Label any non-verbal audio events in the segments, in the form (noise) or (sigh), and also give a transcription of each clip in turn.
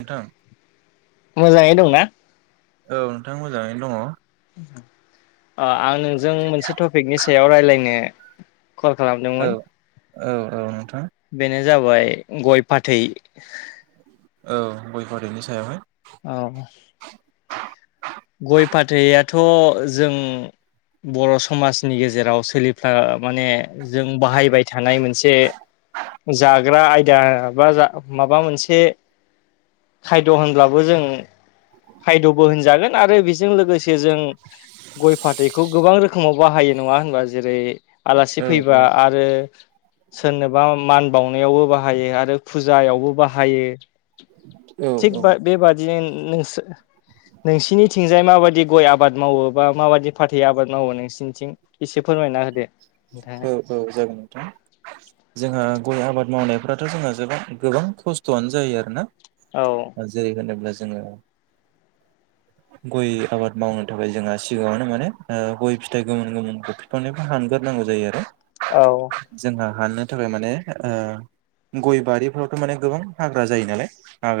नोंथां? मोजांङै दंना? औव नोंथां मोजांङैनो दंङो। अ, आं नोंजों मोनसे टपिकनि सायाव रायज्लायनो कल खालामदोंमोन? औ औ नोंथां बेनो जाबाय, गय-फाथै, औव गय-फाथैनि सायाव हाय। औव। गय- फाथैयाथ' बर' समाजनि गेजेराव सोलिफ्रा माने, जों बाहायबाय थानाय मोनसे जाग्रा आयदा। बा जा माबा मोनसे खायद' होनब्लाबो जों, खायद'बो होनजागो आरो बेजों लोगोसे जों गय-फाथैखौ गोबां रोखोमाव बाहायो ‌। नङा होबा। जेरै-आलासि औ फैयोबा औ आरो सोरनोबा मान बावनायावबो बाहायो आरो फुजायावबो बाहायो। औ थिग बा बेबादिनो नोंसर नोंसिनि थिंजाय माबायदि गय आबाद मावो, बा माबादि फाथै आबाद मावो नोंसोरनिथिं? एसे फोरमायना होदो नोंथां? औव, जागोन नोंथां। जोंहा गय आबाद मावनायफ्राथ' जोंहाबां गोबां खस्थ'आनो जायो आरो ना। औव। जेरै- होनोब्ला जोंङो गय आबाद मावनो थाखाय जोंहा सिगाङावनो माने, गय फिथाइ गोमोन- गोमोनखो बिफांनिफ्राय हानग्रोनांगौ जायो आरो। औ जोंहा हानानो थाखाय माने गय बारिफ्रावथ' माने गोबां हाग्रा जायो नालाय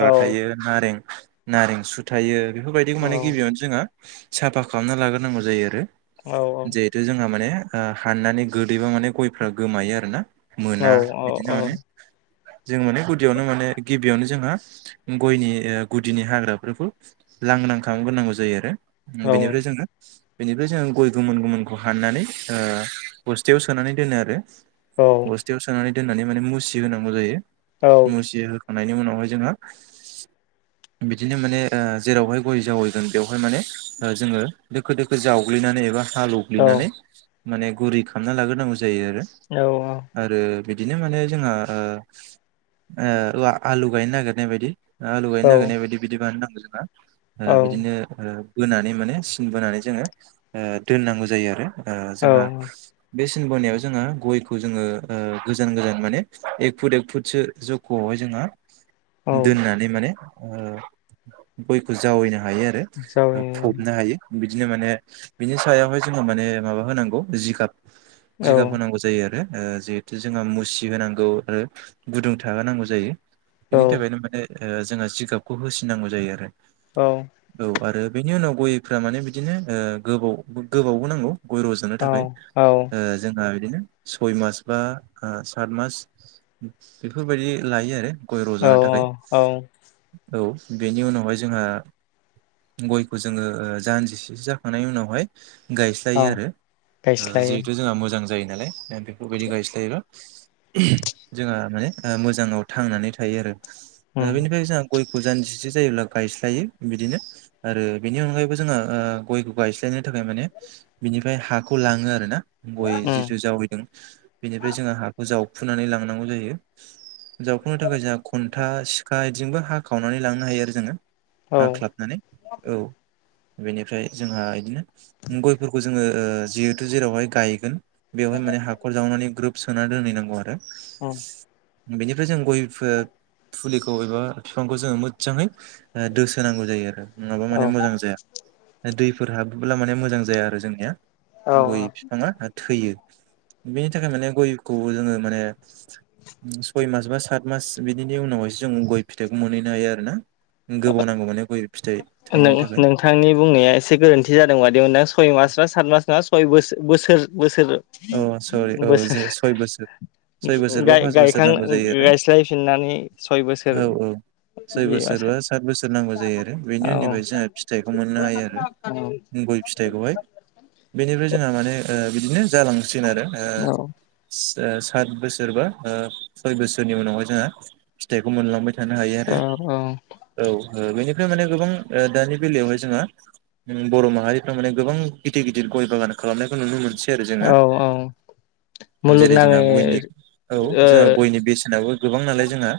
औ थायो नारें नारें सु थायो बेफोरबायदिखौ माने गिबियावनो जोंहा साफा खालामना लाग्रोनांगौ जायो आरो औ औ जेर जोंहा माने हाननानै गोदैबा माने गयफ्रा गोमायो आरो ना। औ मोना बिदिनो माने औ जों माने गुदियावनो माने गिबियावनो जोंहा गयनि गुदिनि हाग्राफोरखौ लांनां खालामग्रोनांगौ जायो आरो औ बेनिफ्राय जोङो बेनिफ्राय जोङो गय गोमोन गोमोन हाननानै बस्थायाव सोनानै दोनो आरो बस्थायाव सोनानै दोन दनानै म मु होनांगौ जायो मुसि होखांनायनि उनावहाय जोंहा (inaudible) बिदिनो माने जेरावहाय गय जावैदों बेवहाय माने जोङो दोखो दोखो जावग्लिनानै एबा हालौव दग्लैनानै माने गुरै खालामना लाग्रोनांगौ जायो आरो औ औ आरो बिदिनो माने जोंहा आलु गायनो नागिरनाय बायदि आलु गायनो नागिरनाय बायदि बिदि बानाय नांगौ जोंहा औ बिदिनो बोनानै माने सिन बोनानै जोङो दोननांगौ जायो आरो औ जोंहा बे सिन बोनायाव जोंङो गयखौ जोङो गोजान गोजान माने एक फुट एक फुटसो ज गहाय जोंहा औ दोननानै माने गयखौ जावैनो हायो आरो फबनो जावैयो हायो बिदिनो माने बिनि सायावाय जोङो माने माबा होनांगौ जिगाब औ जिगाब होनांगौ जायो आरो जिहेथु जोंहा मुसि होनोनांगौ आरो गुदुं थाहोनांगौ जायो औ बेनि थाखायनो माने जोङो जिगाबखौ होसिनांगौ जायो आरो औ औ आरो बेनि उनाव गयफ माने बिदिनो गोबाव गोबावबो नांगौ गय रजनो थाखाय जोंहा बिदिनो सय मास बा सात मास बेफोरबायदि लायो आरो गय औ रज'ानो थाखाय औ औ बेनि उनावहाय जोंहा गयखौ जोङो जानजिसेसो जाखांनायनि उनावहाय औ गायस्लायो आरो गायस्लायो जिहेथु जोंहा मोजां जायो नालाय बेफोरबायदि गायस्लायोबा जोंहा माने मोजाङाव थांनानै थायो आरो उम र बिनिफ्रायाय गय फुजान जिसे जायोब्ला गायस्लायो बिदिनो आरो बेनि अनगायैबो जोंङो गयखौ गायस्लायनो थाखाय माने बिनिफ्राय हाखौ लाङो आरो ना गय उम जिथु जावैदों बेनिफ्राय जोङो हाखौ जावफुनानै लांनांगौ जायो जावखुंनो थाखाय जोंहा खन्था सिखा बिदिजोंबो हाखावनानै लांनो हायो आरो जोङो औ हाख्लाबनानै औ बेनिफ्राय जोंहा बिदिनो गयफोरखौ जोङो जिहेथु जेरावहाय गायगोन बेवहाय माने हाखर जावनानै ग्रोब सोना दोनहैनांगौ आरो औ बेनिफ्राय जों गयफोर फुलिखौ एबा बिफांखौ जोङो मोजाङै दोसोनांगौ जायो आरो नङाबा औ माने मोजां जाया दैफोर हाबोब्ला माने मोजां जाया आरो जोंनिया औ गय बिफाङा थैयो बेनि थाखाय माने गयखौबो जोङो माने सय मास बा सााथ मास बिदिनि उनावहसो जों गय फिथाइखौ मोनहैनो हायो आरो ना गोबाव नांगौ माने गय फिथाइ न थायनो न थाखाय नोंथांनि बुंनाया एसे गोरोन्थि जादों मादेमोनथां सय मास न सात मास ना सय बोसोर बोसोर औ सरि बोसोर औ जे बोसोर सय बोसोर सय बोसोर (unintelligible) बा पास बोसोर गाय-गायखां नांगौ ओ जायो आरो गायस्लायफिननानै सय बोसोर औ औ सय बिदि बोसोर बा औ सात बोसोर नांगौ जायो आरो। बेनि औ उननिफ्राय जोंहा फिथाइखौ मोननो हायो औ आरो। गय फिथाइखौहाय बेनिफ्राय जोंहा माने ओ बिदिनो जालांसिगोन आरो ओ सा ओ सात बोसोर बा ओ सय बोसोरनि उनावहाय जोंहा फिथाइखौ मोनलांबाय थानो हायो आरो औ। ओ बेनिफ्राय माने गोबां ओ दानि बेलायावहाय जोङहा। जों बर' माहारिफ्रा माने गोबां गिदिर गिदिर गय बागान खालामनायखौ नुनो मोनसै आरो जोङो औ औ जेरै जोंहा मुलुगनाङै गयनि औ ओ जोंहा गयनि बेसेनाबो गोबां नालाय जोंहा।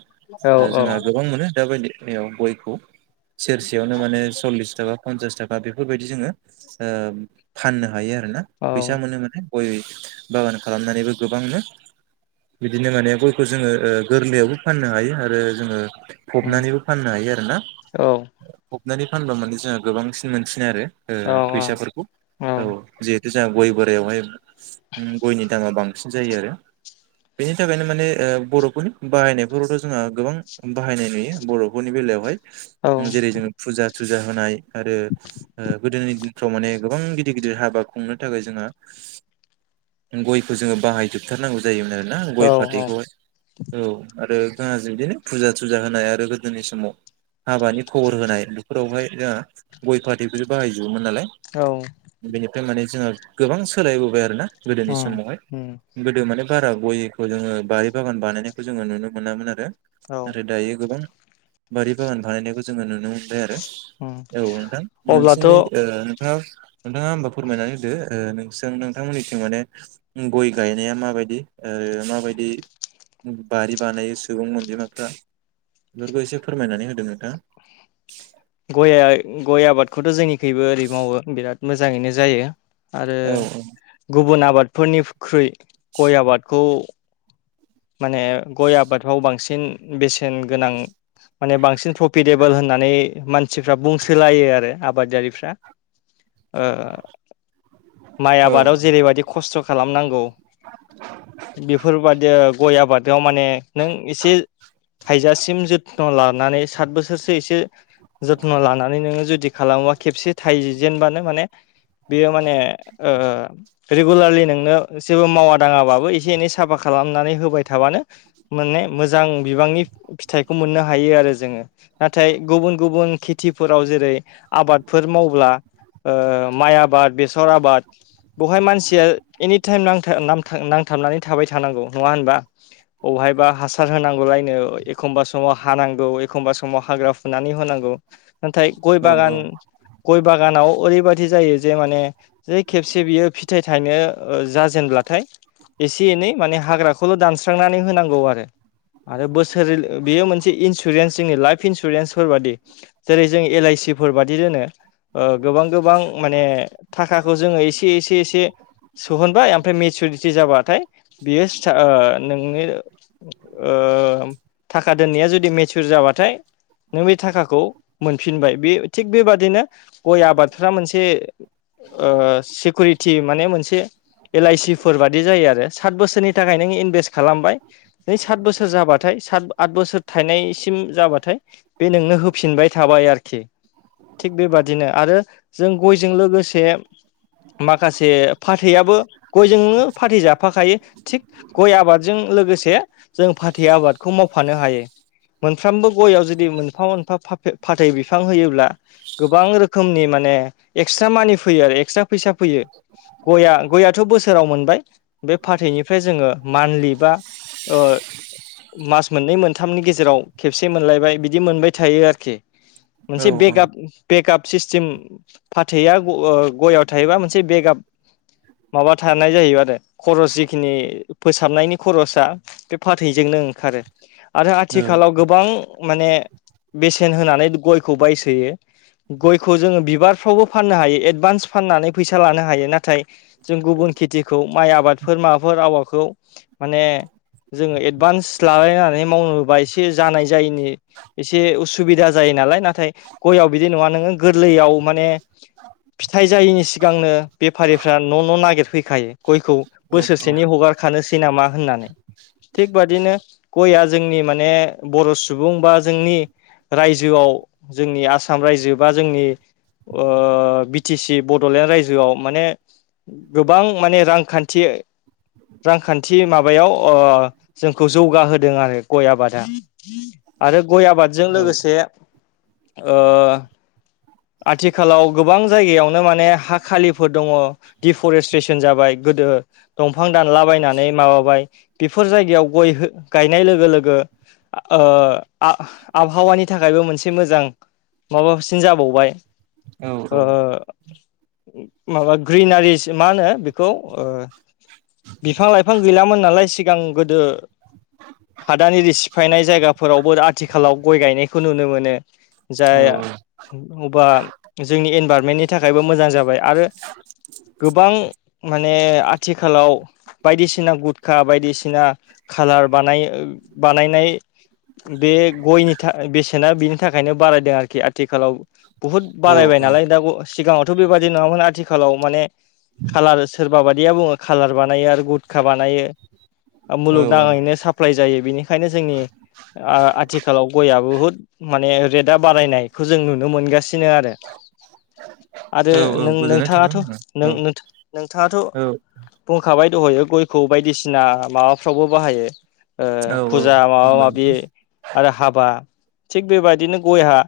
ओ औ औ जोंहा गोबां मोनो दा बायदियाव गयखौ सेरसेयावनो माने सल्लिस थाखा फनसास थाखा बेफोरबायदि जोङो ओ फाननो हायो आरो ना। औ। नुनो मोनो। गय बागान खालामनानैबो गोबांनो बिदिनो माने गयखौ जोङो ओ गोरलैयावबो फाननो हायो आरो जोङो उम फबनानैबो फाननो हायो आरोना। औ फबनानै फानबा माने जोंहा गोबांसिन मोनसिनो आरो। ओ औ फैसाफोरखौ। औ जिहेथु जोंहा गय बो बेवहाय हम गयनि दामा बांसिन जायो आरो। बेनि थाखायनो माने ओ बर'फोर बाहायनायफोरावथ' जोंहा गोबां बाहायनाय नुयो बर'फोरनि बेलायावहाय ओं जेरै जोङो फुजा थुजा होनाय आरो ओ गोदोनि दिन थ' माने गोबां गिदिर गिदिर हाबा खुंनो थाखाय जोंहा ओम गयखौ जोङो बाहायजोबथारनांगौ जायोमोन आरोना गय औ फाथैखौहाय। औ आरो गाहाज बिदिनो फुजा थुजा होनाय आरो गोदोनि समाव हाबानि खबर होनाय बेफोरावहाय जोंहा गय फाथैखौसो बाहायजोबोमोन नालाय। औ। बेनिफ्राय माने जोङो गोबां सोलायबोबाय आरोना गोदोनि उम समावहाय उम गोदो माने बारा गयखौ जोङो बारि बागान बानायनायखौ जोङो नुनो मोनामोन आरो। औ नाथाय दायो गोबां बारि बागान बानायनायखौ जोङो नुनो मो बाय आरो। उम औ नोंथां अब्लाथ' नोंसोर ओ नोंथाङा नोंथाङा होमबा फोरमायनानै होदो ओ नोंसों नोंथांमोननिथिं माने ओ गय गायनाया माबायदि ओ माबायदि बारि बानायो सुबुं अनजिमाफ्रा बेफोरखौ एसे फोरमायनानै होदों नोंथां। गया गय आबादखौथ' जोंनिखिबो ओरै मावो बिराद मोजाङैनो जायो। आरो औ गुबुन आबादफोरनिख्रुइ गय आबादखौ माने गय आबादफ्राव बांसिन बेसेन गोनां माने बांसिन प्रफिटेबोल होननानै मानसिफ्रा बुंसोलायो आरो आ आबादारिफ्रा‌। ओ माइ औ आबादाव जेरैबायदि ख खस्थ' खालामनांगौ बेफोरबादि ओ गय आबाद बेयाव माने नों एसे थायजासिम जथ्न' लानानै सात बोसोरसो एसे जथ्न' लानानै नोङो जुदि खालामो खेबसे थाइजेनबानो माने बेयो माने ओ रेगुलारलि नोंनो जेबो मावा दाङाबाबो एसे एनै साफा खालामनानै होबाय थाबानो मोने मोजां बिबांनि फिथाइखौ मोननो हायो आरो जोङो। नाथाय गुबुन गुबुन खेथिफोराव जेरै आबादफोर मावब्ला ओ माइ आबाद, बेसर आबाद बेवहाय मानसिया एनि टाइम नांथा-नामथां नांथाबनानै थाबाय थानांगौ नङा होनबा? औहायबा हासार होनांगौलायनो, एखमबा समाव हानांगौ, एखमबा समाव हाग्रा फुनानै होनांगौ नाथाय गय औ बागान गय बागानाव ओरैबादि जायो जे माने जे खेबसे बियो फिथाइ थाइनो ओ जाजेनब्लाथाय एसे एनै माने हाग्राखौल' दानस्रांनानै होनांगौ आरो। आरो बोसोर बेयो मोनसे इन्सुरेन्स जोंनि लाइफ इन्सुरेन्सफोर बादि। जेरै जों एल आइसिफोर बादि दोनो। ओ गोबां गोबां माने थाखाखौ जोङो एसे एसे एसे सोहनबाय ओमफ्राय मेचरिटि जाबाथाय बियो सिटा ओ नोंनि ओ थाखा दोननाया जुदि मेचुर जाबाथाय नों बे थाखाखौ मोनफिनबाय बे थिग बेबादिनो गय आबादफ्रा मोनसे ओ सिकुरिटि माने मोनसे एल आइसि फोर बादि जायो आरो। सात बोसोरनि थाखाय नों इनभेस्ट खालामबाय जै सााथ बोसोर जाबाथाय साथ आथ बोसोर थाइनायसिम जाबाथाय बे नोंनो होफिनबाय थाबाय आरोखि थिग बेबादिनो आरो जों गयजों लोगोसे माखासे फाथैयाबो गयजोंनो फाथै जाफाखायो थिग गय आबाद जों लोगोसे जों फाथै आबादखौ मावफानो हायो मोनफ्रोमबो गआव जुदि मोनफा मोनफा फाफे फाथै बिफां होयोब्ला गोबां रोखोमनि माने एक्सट्रा मानि फैयो आरो एक्सट्रा फैसा फैयो गया गयाथ' बोसोराव मोनबाय बे फाथैनिफ्राय जोङो मान्थलि बा ओ मास मोननै मोनथामनि गेजेराव खेबसे मोनलायबाय बिदि मोनबाय थायो आरोखि औ मोनसे औ बेकआप बेकआप सिस्टेम फाथैया गयआव थायोबा मोनसे बेकआप माबा थानाय जाहैबाय आरो खरस जिखिनि फोसाबनायनि खरसा बे फाथैजोंनो ओंखारो आरो औ आथिखालाव गोबां माने बेसेन होनानै गयखौ बायसोयो गयखौ जोङो बिबारफ्रावबो फाननो हायो एडभान्स फाननानै फैसा लानो हायो नाथाय जों गुबुन खेथिखौ माइ आबादफोर माबाफोर आवादखौ माने जोङो एडभान्स लालायनानै मावनोबा एसे जानाय जायिनि एसे उसुबिदा जायो नालाय नाथाय गयाव बिदि नङा नोङो गोरलैयाव माने फिथाइ जायिनि सिगांनो बेफारिफ्रा न' न' नागिरफैखायो गयखौ बोसोरसेनि हगारखानोसै नामा होननानै थिग बादिनो गयया जोंनि माने बर' सुबुं बा जोंनि रायजोआव जोंनि आसाम रायजो बा जोंनि ओ बि टि सि बड'लेण्ड रायजोआव माने गोबां माने रांखान्थि रांखान्थि थि माबायाव जोंखौ जौगाहोदों आरो गय आबादा आरो गय आबादजों औ लोगोसे ओ आथिखालाव गोबां जायगायावनो माने हा खालिफोर दङ दिफरेस्ट्रेसन जाबाय गोदो दंफां दानलाबायनानै नै माबाबाय बेफोर जायगायाव गय गायनाय लोगो लोगो ओ आबहावानि थाखायबो मोनसे मोजां माबासिन जाबावबाय औ माबा ग्रिनारिस मा होनो बेखौ बिफां लाइफां बिफां गैलामोन नालाय सिगां गोदो हादानि सिफायनाय जायगाफोरावबो आथिखालाव गय गायनायखौ नुनो मोनो जाय औ अबा जोंनि इनभाररमेन्टनि थाखायबो मोजां जाबाय आरो गोबां माने आथिखालाव बायदिसिना गुुदखा बायदिसिना खालार बानाय बानायनाय बे गयनि था बेसेना बिनि थाखायनो बारायदों आरोखि आथिखालाव बुहुत औ बारायबाय औ नालाय दा सिगाङावथ' बेबादि नङामोन आथिखालाव माने खाालार सोरबा बायिया बुङो खाालार बानायो आरो गुुरखा बानायो मुलुगनााङैनो साप्लााय जायो बेनिखायनो जोंनि आथिखालाव गयआ बुहुद माने रेटआ बारायनायखौ जों नुनो मोनगासिनो आरो (inaudible) आरो औ नों गोजोननाय थाबाय नोंथाङाथ' आंना नों औ नों नोंथाङाथ' औ बुंखाबाय दहयो गयखौ बायदिसिना माबाफ्रावबो बाहायो। ओ औ औ फुजा माबा बुंबाय माबि नोंथां आरो हाबा थिग बेबायदिनो गयहा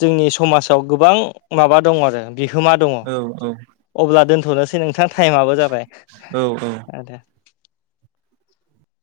जोंनि समाजाव गोबां माबा दं आरो बिहोमा दङ औ औ अब्ला दोनथ'नोसै नोंथां टाइमाबो जाबाय। औ-औ आ दे।